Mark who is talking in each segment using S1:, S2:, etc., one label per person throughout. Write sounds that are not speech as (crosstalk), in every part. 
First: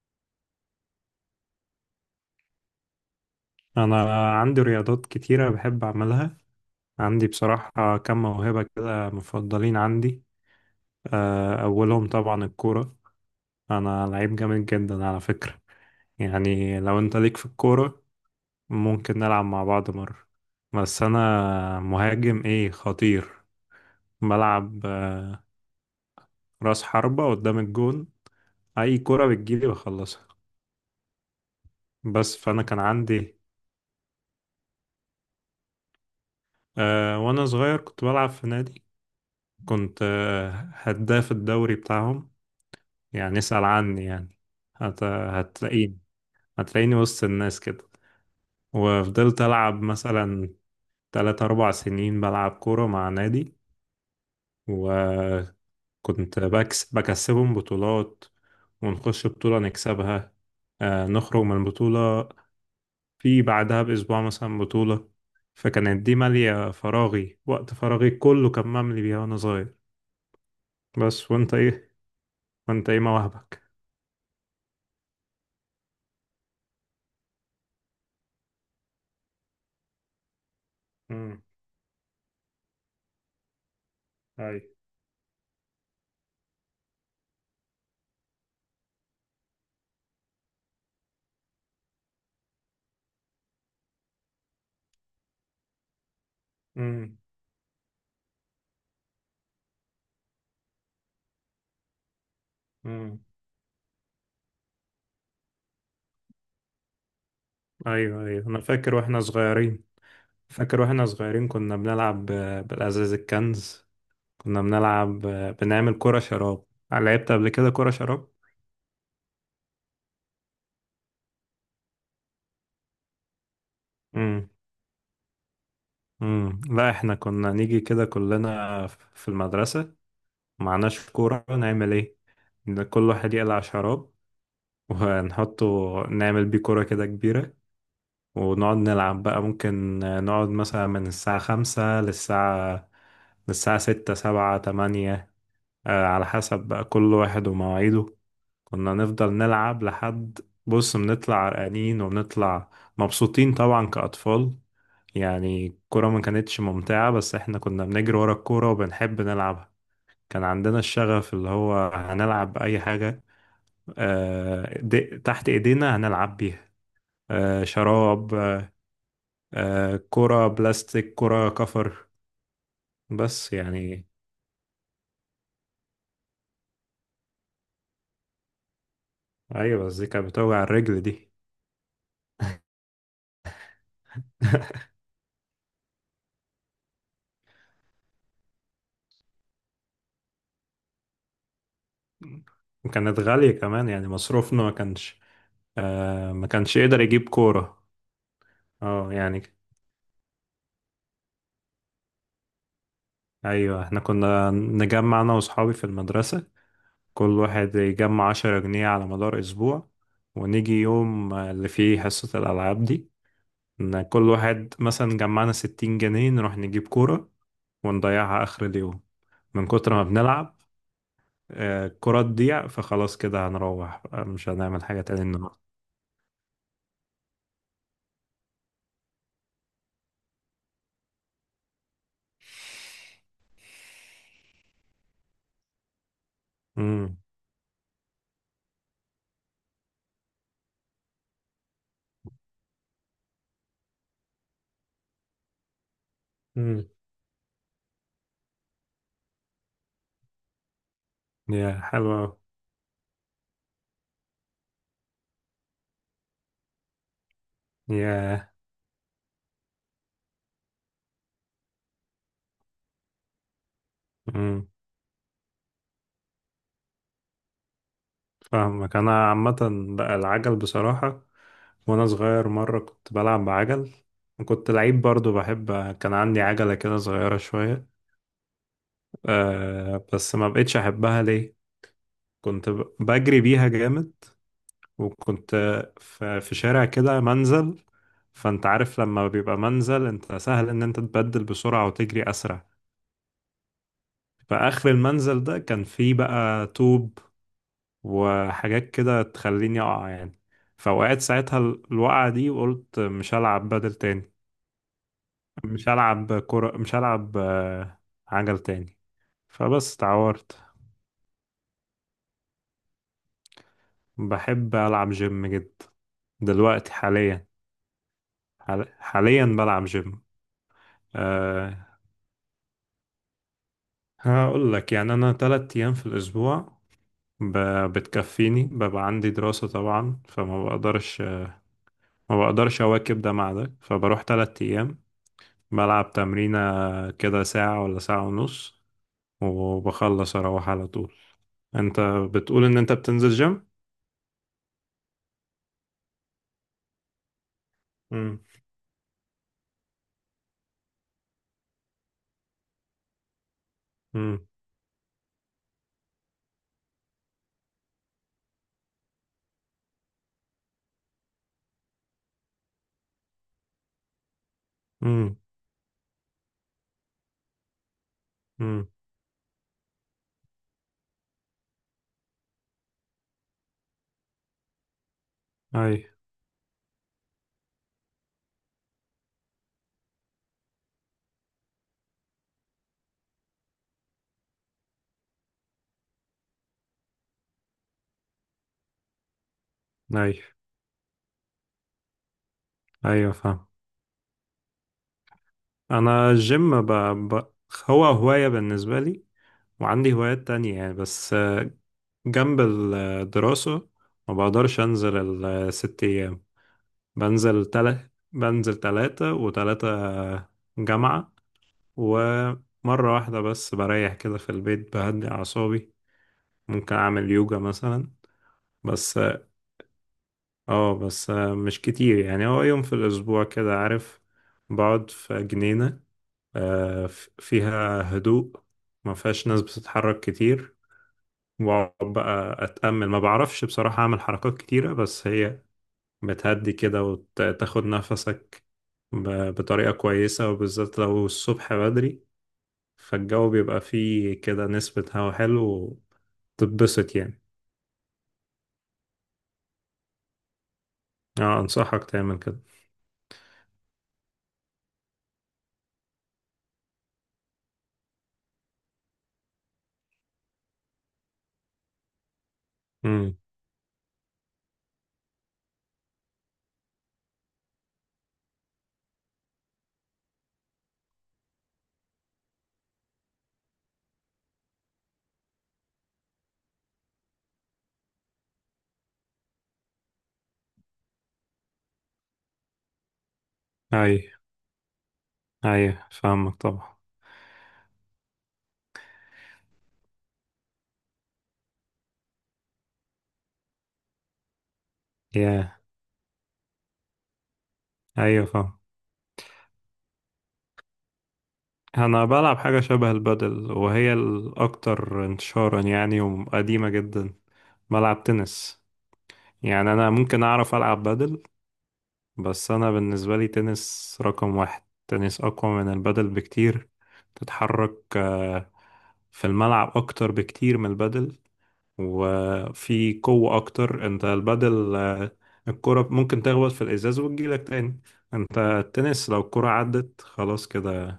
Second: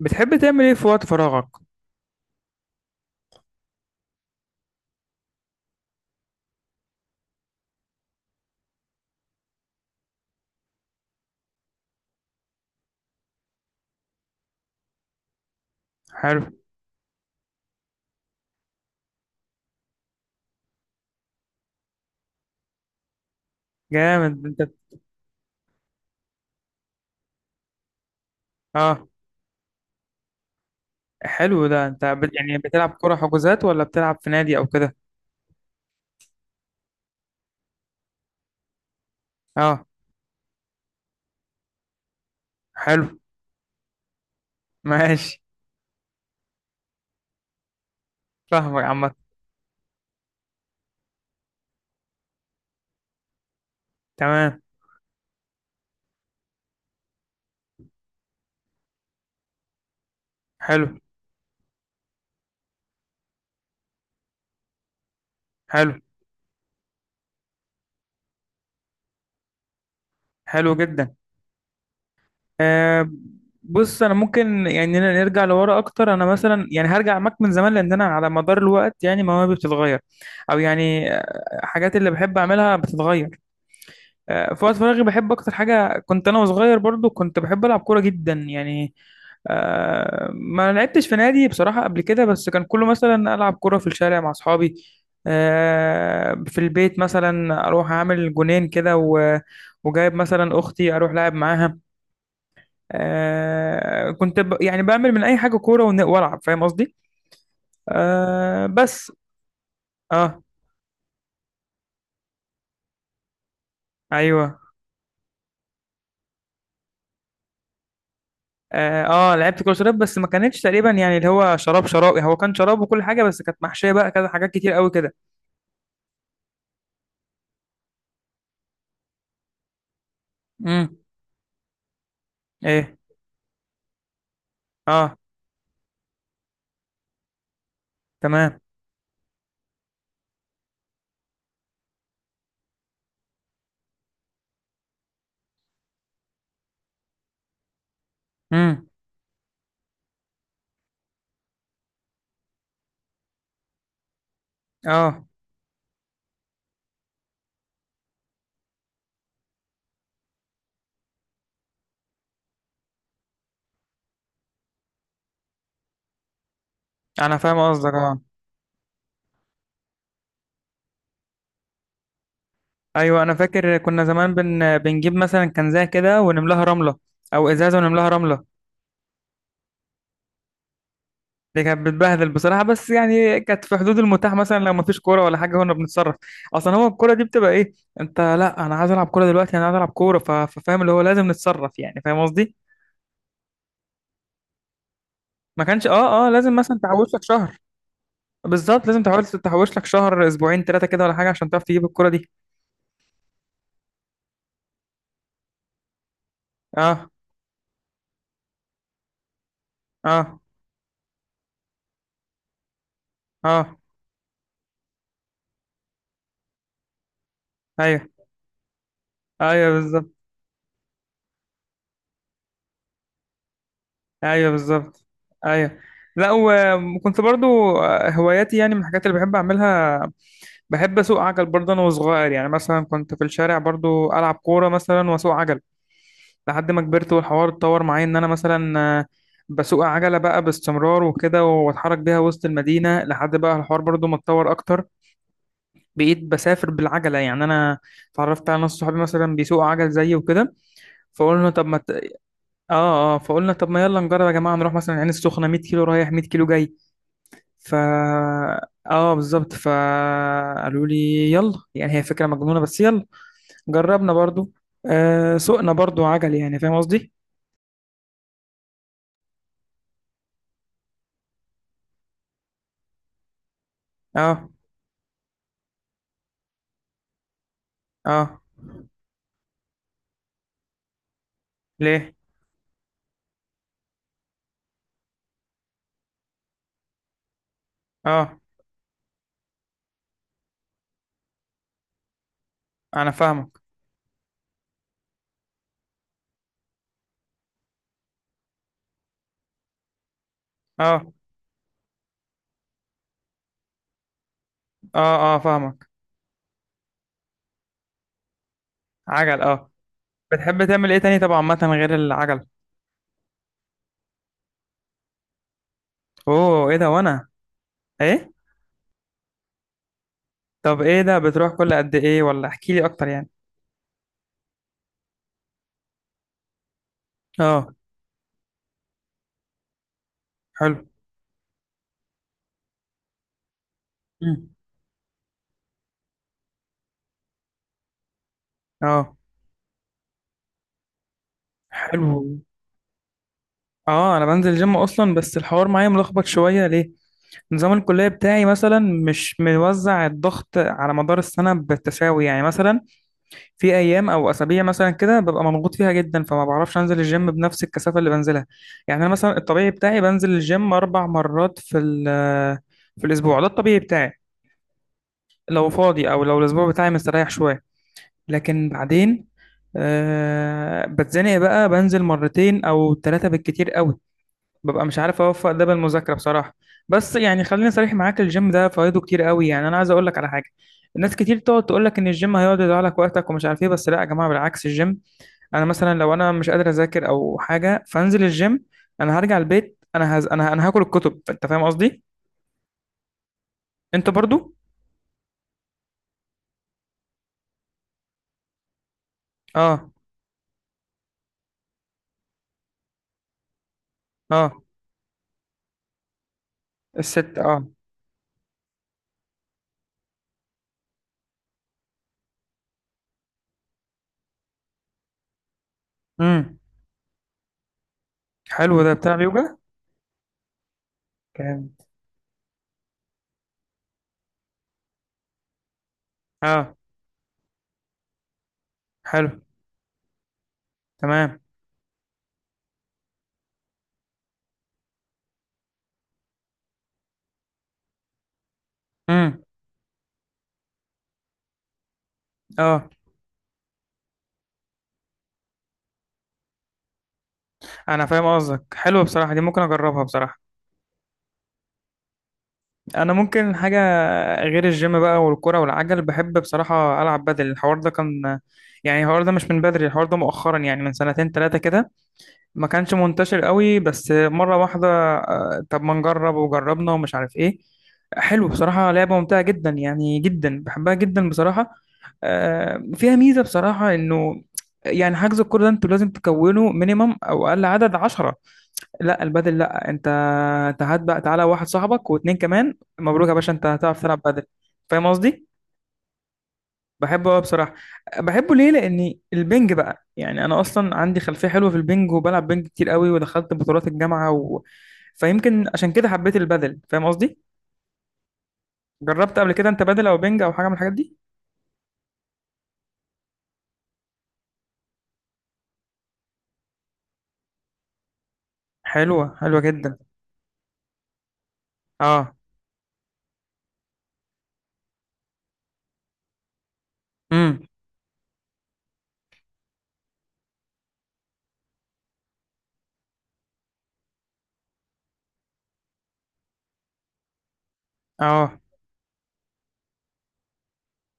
S1: بتحب تعمل ايه في وقت فراغك؟
S2: أنا عندي رياضات كتيرة بحب أعملها. عندي بصراحة كم موهبة كده مفضلين عندي. أولهم طبعا الكورة. أنا لعيب جامد جدا على فكرة.
S1: حلو.
S2: يعني لو أنت ليك في الكورة، ممكن نلعب مع بعض مرة. بس أنا مهاجم إيه خطير.
S1: جامد انت.
S2: بلعب رأس حربة قدام الجون. أي
S1: اه.
S2: كرة بتجيلي بخلصها.
S1: حلو، ده انت
S2: بس
S1: يعني
S2: فأنا كان
S1: بتلعب كرة
S2: عندي
S1: حجوزات ولا بتلعب في نادي او كده؟
S2: وأنا صغير كنت بلعب في نادي.
S1: اه.
S2: كنت هداف الدوري بتاعهم،
S1: حلو.
S2: يعني اسأل عني يعني.
S1: (laughs) ماشي.
S2: هتلاقيني، هتلاقيني وسط الناس كده.
S1: فاهمك عامة.
S2: وفضلت ألعب مثلا تلات أربع سنين بلعب كورة مع نادي،
S1: تمام.
S2: وكنت بكسبهم بطولات. ونخش بطولة نكسبها
S1: حلو.
S2: نخرج من البطولة، في بعدها بأسبوع مثلا بطولة.
S1: حلو،
S2: فكانت دي مالية فراغي، وقت فراغي كله كان مملي بيها وأنا صغير.
S1: حلو جدا.
S2: بس وأنت إيه وأنت إيه
S1: آه
S2: مواهبك؟
S1: بص، انا ممكن يعني نرجع لورا اكتر. انا مثلا يعني هرجع معاك من زمان، لان انا على مدار الوقت يعني مواهبي بتتغير. او يعني
S2: امم.
S1: حاجات اللي بحب اعملها بتتغير.
S2: اي.
S1: في وقت فراغي بحب اكتر حاجه، كنت انا وصغير برضو كنت بحب العب كوره جدا يعني. ما لعبتش في نادي بصراحه قبل كده، بس كان كله مثلا العب كوره في الشارع مع اصحابي. في البيت
S2: امم.
S1: مثلا اروح اعمل جونين كده وجايب مثلا اختي، اروح لعب معاها. كنت يعني بعمل من اي حاجه كوره والعب، فاهم قصدي؟
S2: ايوه، ايوه، انا
S1: آه،
S2: فاكر
S1: بس.
S2: واحنا صغيرين.
S1: اه
S2: فاكر واحنا صغيرين كنا بنلعب بالازاز الكنز.
S1: ايوه
S2: كنا بنلعب بنعمل كرة شراب. لعبت قبل كده كرة شراب؟
S1: اه. لعبت كره شراب، بس ما كانتش تقريبا يعني اللي هو شراب شراب، يعني هو كان شراب وكل حاجه بس كانت محشيه بقى كذا
S2: امم.
S1: حاجات كتير قوي كده.
S2: امم. لا، احنا كنا نيجي كده كلنا في المدرسة،
S1: امم.
S2: معناش كورة نعمل ايه، إن
S1: ايه.
S2: كل واحد يقلع شراب
S1: اه.
S2: ونحطه، نعمل بيه كرة كده كبيرة.
S1: تمام.
S2: ونقعد نلعب بقى، ممكن نقعد مثلا من الساعة خمسة للساعة ستة سبعة تمانية، على حسب بقى كل واحد ومواعيده.
S1: امم.
S2: كنا نفضل نلعب لحد، بص، بنطلع عرقانين وبنطلع مبسوطين طبعا كأطفال.
S1: اه.
S2: يعني الكورة ما كانتش ممتعة بس احنا كنا بنجري ورا الكورة وبنحب نلعبها. كان عندنا الشغف اللي هو هنلعب أي حاجة تحت إيدينا هنلعب بيها.
S1: انا فاهم قصدك. اه.
S2: شراب، كرة بلاستيك، كرة كفر.
S1: ايوه، انا
S2: بس
S1: فاكر كنا
S2: يعني،
S1: زمان بنجيب مثلا كنزه كده ونملاها رمله، او ازازه ونملاها رمله.
S2: أيوة بس دي كانت بتوجع الرجل دي.
S1: دي كانت بتبهدل بصراحه، بس يعني كانت في حدود المتاح، مثلا لو
S2: (laughs)
S1: مفيش كوره ولا حاجه كنا بنتصرف. اصلا هو الكوره دي بتبقى ايه؟ انت، لا انا عايز العب كوره دلوقتي، انا عايز العب كوره ففاهم اللي هو لازم نتصرف، يعني فاهم قصدي.
S2: وكانت غالية كمان يعني مصروفنا ما كانش،
S1: ما كانش، اه، اه،
S2: ما
S1: لازم
S2: كانش
S1: مثلا
S2: يقدر
S1: تحوش لك
S2: يجيب
S1: شهر.
S2: كورة.
S1: بالظبط، لازم
S2: اه
S1: تحاول
S2: يعني،
S1: تحوش لك شهر، اسبوعين، ثلاثه كده ولا حاجه، عشان تعرف تجيب الكرة دي.
S2: ايوه احنا كنا نجمع انا واصحابي في المدرسة،
S1: اه.
S2: كل واحد يجمع 10 جنيه على مدار اسبوع،
S1: اه.
S2: ونيجي يوم اللي فيه حصة الالعاب دي،
S1: اه.
S2: ان كل واحد مثلا جمعنا 60 جنيه نروح نجيب كورة،
S1: ايوه.
S2: ونضيعها اخر اليوم من
S1: ايوه
S2: كتر ما
S1: بالظبط.
S2: بنلعب. الكرة تضيع فخلاص كده هنروح، مش
S1: ايوه
S2: هنعمل حاجة
S1: بالظبط.
S2: تاني النهاردة.
S1: ايوه. لا، وكنت برضو هواياتي، يعني من الحاجات اللي بحب اعملها. بحب اسوق عجل برضه انا وصغير، يعني مثلا كنت في الشارع برضو العب كوره مثلا واسوق عجل. لحد ما كبرت
S2: امم.
S1: والحوار اتطور معايا، ان انا مثلا بسوق عجله بقى باستمرار وكده، واتحرك بيها وسط المدينه، لحد بقى الحوار برضو ما اتطور اكتر. بقيت بسافر
S2: امم.
S1: بالعجله يعني انا. اتعرفت على ناس صحابي مثلا بيسوقوا عجل زيي وكده. فقلنا طب ما
S2: يا حلوة أوي.
S1: اه، اه، فقلنا طب ما يلا نجرب يا جماعه، نروح مثلا العين السخنه 100 كيلو رايح 100 كيلو جاي. ف
S2: ياه.
S1: اه بالظبط، فقالوا لي يلا، يعني هي فكره مجنونه بس يلا. جربنا برضو.
S2: امم.
S1: سوقنا برضو عجل، يعني فاهم قصدي؟
S2: فاهمك انا عامه. بقى العجل بصراحه، وانا صغير مره كنت بلعب بعجل،
S1: اه.
S2: وكنت لعيب برضو بحب، كان عندي عجله كده صغيره شويه.
S1: اه.
S2: أه، بس ما بقتش احبها. ليه؟
S1: ليه؟
S2: كنت بجري بيها جامد، وكنت في شارع كده منزل.
S1: اه.
S2: فانت عارف لما بيبقى منزل انت سهل ان انت تبدل بسرعه وتجري اسرع.
S1: انا فاهمك.
S2: فاخر المنزل ده كان فيه بقى طوب وحاجات كده تخليني اقع يعني.
S1: اه.
S2: فوقعت ساعتها الوقعة دي، وقلت مش هلعب بدل تاني،
S1: اه. اه فاهمك.
S2: مش هلعب كرة، مش هلعب عجل تاني،
S1: عجل، اه.
S2: فبس اتعورت.
S1: بتحب تعمل ايه تاني طبعا، عامه غير العجل؟
S2: بحب ألعب جيم جدا.
S1: اوه، ايه ده؟
S2: دلوقتي
S1: وانا. ايه.
S2: حاليا بلعب جيم.
S1: طب ايه ده، بتروح كل
S2: أه،
S1: قد ايه ولا احكي لي اكتر يعني؟
S2: هقول لك يعني أنا 3 أيام في الأسبوع ب-
S1: اه.
S2: بتكفيني، ببقى عندي دراسة طبعا فما
S1: حلو.
S2: بقدرش، ما بقدرش أواكب ده مع ده، فبروح
S1: مم.
S2: 3 أيام بلعب تمرينة كده ساعة ولا ساعة ونص،
S1: اه.
S2: وبخلص أروح على طول. أنت
S1: حلو.
S2: بتقول إن أنت بتنزل جيم؟
S1: اه، انا بنزل جيم اصلا، بس الحوار معايا ملخبط شويه، ليه؟ نظام الكليه
S2: مم.
S1: بتاعي مثلا مش موزع الضغط على مدار السنه بالتساوي، يعني مثلا في ايام او
S2: مم.
S1: اسابيع مثلا كده ببقى مضغوط فيها جدا، فما بعرفش انزل الجيم بنفس الكثافه اللي بنزلها. يعني انا مثلا الطبيعي بتاعي بنزل الجيم اربع مرات في الاسبوع، ده الطبيعي بتاعي
S2: مم.
S1: لو فاضي، او لو الاسبوع بتاعي مستريح شويه. لكن
S2: مم.
S1: بعدين بتزنق بقى، بنزل مرتين او ثلاثة بالكتير قوي، ببقى مش عارف اوفق ده
S2: أي،
S1: بالمذاكرة بصراحة. بس يعني خليني صريح معاك، الجيم ده فوائده كتير قوي، يعني انا عايز اقول لك على حاجة. الناس كتير تقعد تقول لك ان الجيم هيقعد يضيع لك وقتك ومش عارف ايه، بس لا يا جماعة، بالعكس الجيم. انا مثلا لو انا مش قادر اذاكر او حاجة فانزل الجيم. انا هرجع البيت، انا هز...
S2: أي،
S1: انا انا هاكل الكتب، انت فاهم قصدي.
S2: أيوة، فاهم.
S1: انت برضو؟
S2: أنا الجيم ب... هو هواية بالنسبة لي،
S1: اه.
S2: وعندي هوايات تانية يعني، بس جنب الدراسة ما
S1: اه
S2: بقدرش أنزل الست أيام.
S1: الست، اه.
S2: بنزل 3 و3 جامعة، ومرة واحدة بس بريح كده في البيت بهدي أعصابي.
S1: امم.
S2: ممكن أعمل يوجا مثلا.
S1: حلو ده بتاع
S2: بس
S1: اليوجا؟
S2: اه بس
S1: كام؟
S2: مش كتير يعني، هو يوم في الأسبوع كده، عارف، بقعد في جنينة،
S1: اه.
S2: فيها هدوء، ما
S1: حلو.
S2: فيهاش ناس بتتحرك كتير،
S1: تمام.
S2: وأقعد بقى أتأمل. ما بعرفش بصراحة أعمل حركات كتيرة، بس هي بتهدي كده وتاخد نفسك
S1: امم.
S2: بطريقة كويسة، وبالذات لو الصبح بدري،
S1: اه،
S2: فالجو بيبقى فيه كده نسبة هوا حلو، تتبسط يعني.
S1: انا فاهم قصدك، حلوه بصراحه، دي ممكن اجربها بصراحه.
S2: اه، انصحك تعمل كده.
S1: انا ممكن حاجه. غير الجيم بقى والكرة والعجل، بحب بصراحه العب بدل. الحوار ده كان، يعني الحوار ده مش من بدري، الحوار ده مؤخرا، يعني من سنتين ثلاثه كده ما كانش
S2: امم.
S1: منتشر قوي، بس مره واحده طب ما نجرب، وجربنا ومش عارف ايه. حلو بصراحه، لعبه ممتعه جدا، يعني جدا بحبها جدا بصراحه. فيها ميزه بصراحه، انه يعني حجز الكوره ده، انتوا لازم تكونوا مينيمم او اقل عدد 10. لا البدل، لا انت، انت هات بقى، تعالى واحد صاحبك واتنين كمان، مبروك يا باشا انت هتعرف
S2: اي،
S1: تلعب بدل. فاهم قصدي.
S2: اي، فاهمك طبعا.
S1: بحبه قوي بصراحه. بحبه ليه؟ لاني البنج بقى، يعني انا اصلا عندي خلفيه حلوه في البنج، وبلعب بنج كتير قوي، ودخلت بطولات الجامعه فيمكن
S2: يا
S1: عشان كده حبيت البدل، فاهم قصدي.
S2: ايوه، فاهم.
S1: جربت قبل كده انت بدل او بنج او حاجه من الحاجات دي؟
S2: انا بلعب حاجة شبه البادل، وهي الاكتر انتشارا يعني، وقديمة جدا. بلعب تنس.
S1: حلوه، حلوه
S2: يعني
S1: جدا.
S2: انا ممكن اعرف العب بادل،
S1: اه.
S2: بس انا بالنسبة لي تنس رقم واحد، تنس اقوى من البادل بكتير.
S1: امم.
S2: تتحرك في الملعب اكتر بكتير من البادل، وفي قوة أكتر. أنت البدل الكرة ممكن تخبط في الإزاز وتجيلك تاني.
S1: اه.
S2: أنت التنس لو الكرة عدت خلاص كده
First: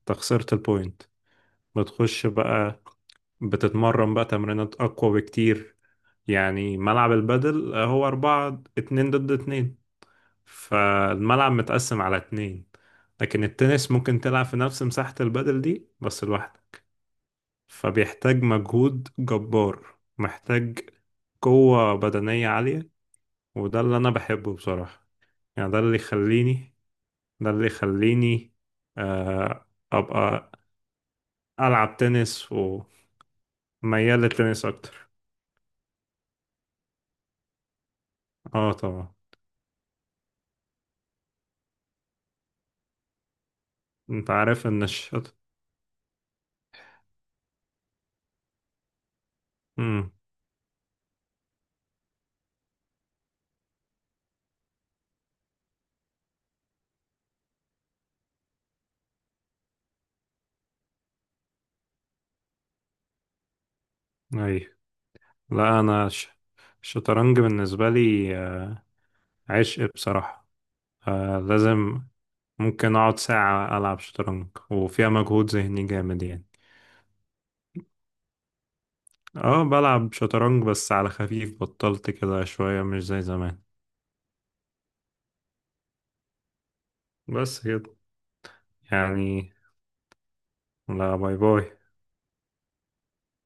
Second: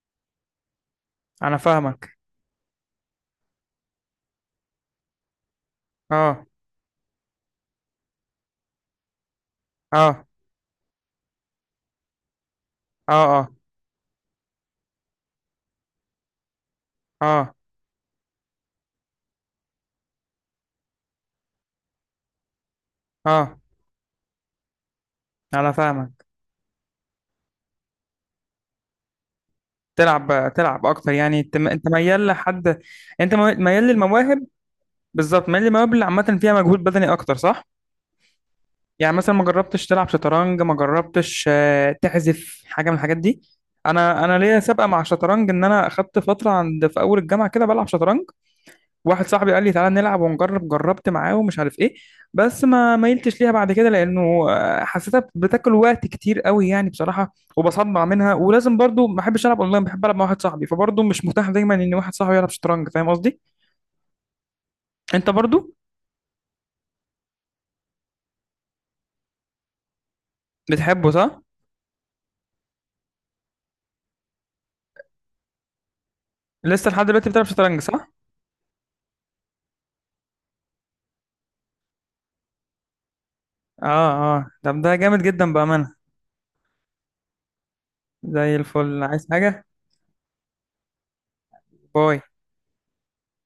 S2: أنت خسرت البوينت،
S1: انا فاهمك.
S2: بتخش بقى بتتمرن بقى تمرينات أقوى بكتير.
S1: اه.
S2: يعني ملعب البدل هو أربعة، اتنين ضد اتنين،
S1: اه.
S2: فالملعب متقسم على اتنين،
S1: اه.
S2: لكن
S1: اه.
S2: التنس ممكن تلعب في نفس مساحة البدل دي بس لوحدك،
S1: اه.
S2: فبيحتاج مجهود جبار، محتاج قوة بدنية عالية،
S1: اه.
S2: وده اللي انا بحبه بصراحة. يعني
S1: انا فاهمك.
S2: ده اللي يخليني آه، ابقى
S1: تلعب اكتر، يعني انت
S2: العب
S1: ميال
S2: تنس،
S1: لحد. انت ميال
S2: وميال
S1: للمواهب.
S2: للتنس اكتر.
S1: بالظبط، ميال للمواهب اللي عامه فيها مجهود بدني اكتر، صح؟
S2: اه طبعا.
S1: يعني مثلا ما جربتش تلعب شطرنج، ما جربتش تحذف حاجه من الحاجات دي؟ انا
S2: انت
S1: انا ليا
S2: عارف ان
S1: سابقه مع
S2: الشط.
S1: الشطرنج، ان انا اخدت فتره عند في اول الجامعه كده بلعب شطرنج. واحد صاحبي قال لي تعالى
S2: امم.
S1: نلعب ونجرب، جربت معاه ومش عارف ايه. بس ما ميلتش ليها بعد كده لانه حسيتها بتاكل وقت كتير قوي، يعني بصراحه وبصدع منها، ولازم برضو ما بحبش العب اونلاين، بحب العب مع واحد صاحبي، فبرضو مش متاح دايما ان واحد صاحبي يلعب شطرنج، فاهم قصدي؟
S2: اي.
S1: انت برضو؟
S2: لا، انا الشطرنج بالنسبة لي عشق بصراحة،
S1: بتحبه صح؟
S2: لازم. ممكن اقعد ساعة العب شطرنج وفيها مجهود ذهني جامد يعني.
S1: لسه لحد دلوقتي بتلعب شطرنج صح؟
S2: اه، بلعب شطرنج بس على خفيف، بطلت كده شوية مش زي زمان.
S1: اه، اه، طب ده جامد جدا بامانه.
S2: بس كده
S1: زي الفل، عايز
S2: يعني.
S1: حاجه؟
S2: لا، باي، باي.
S1: باي.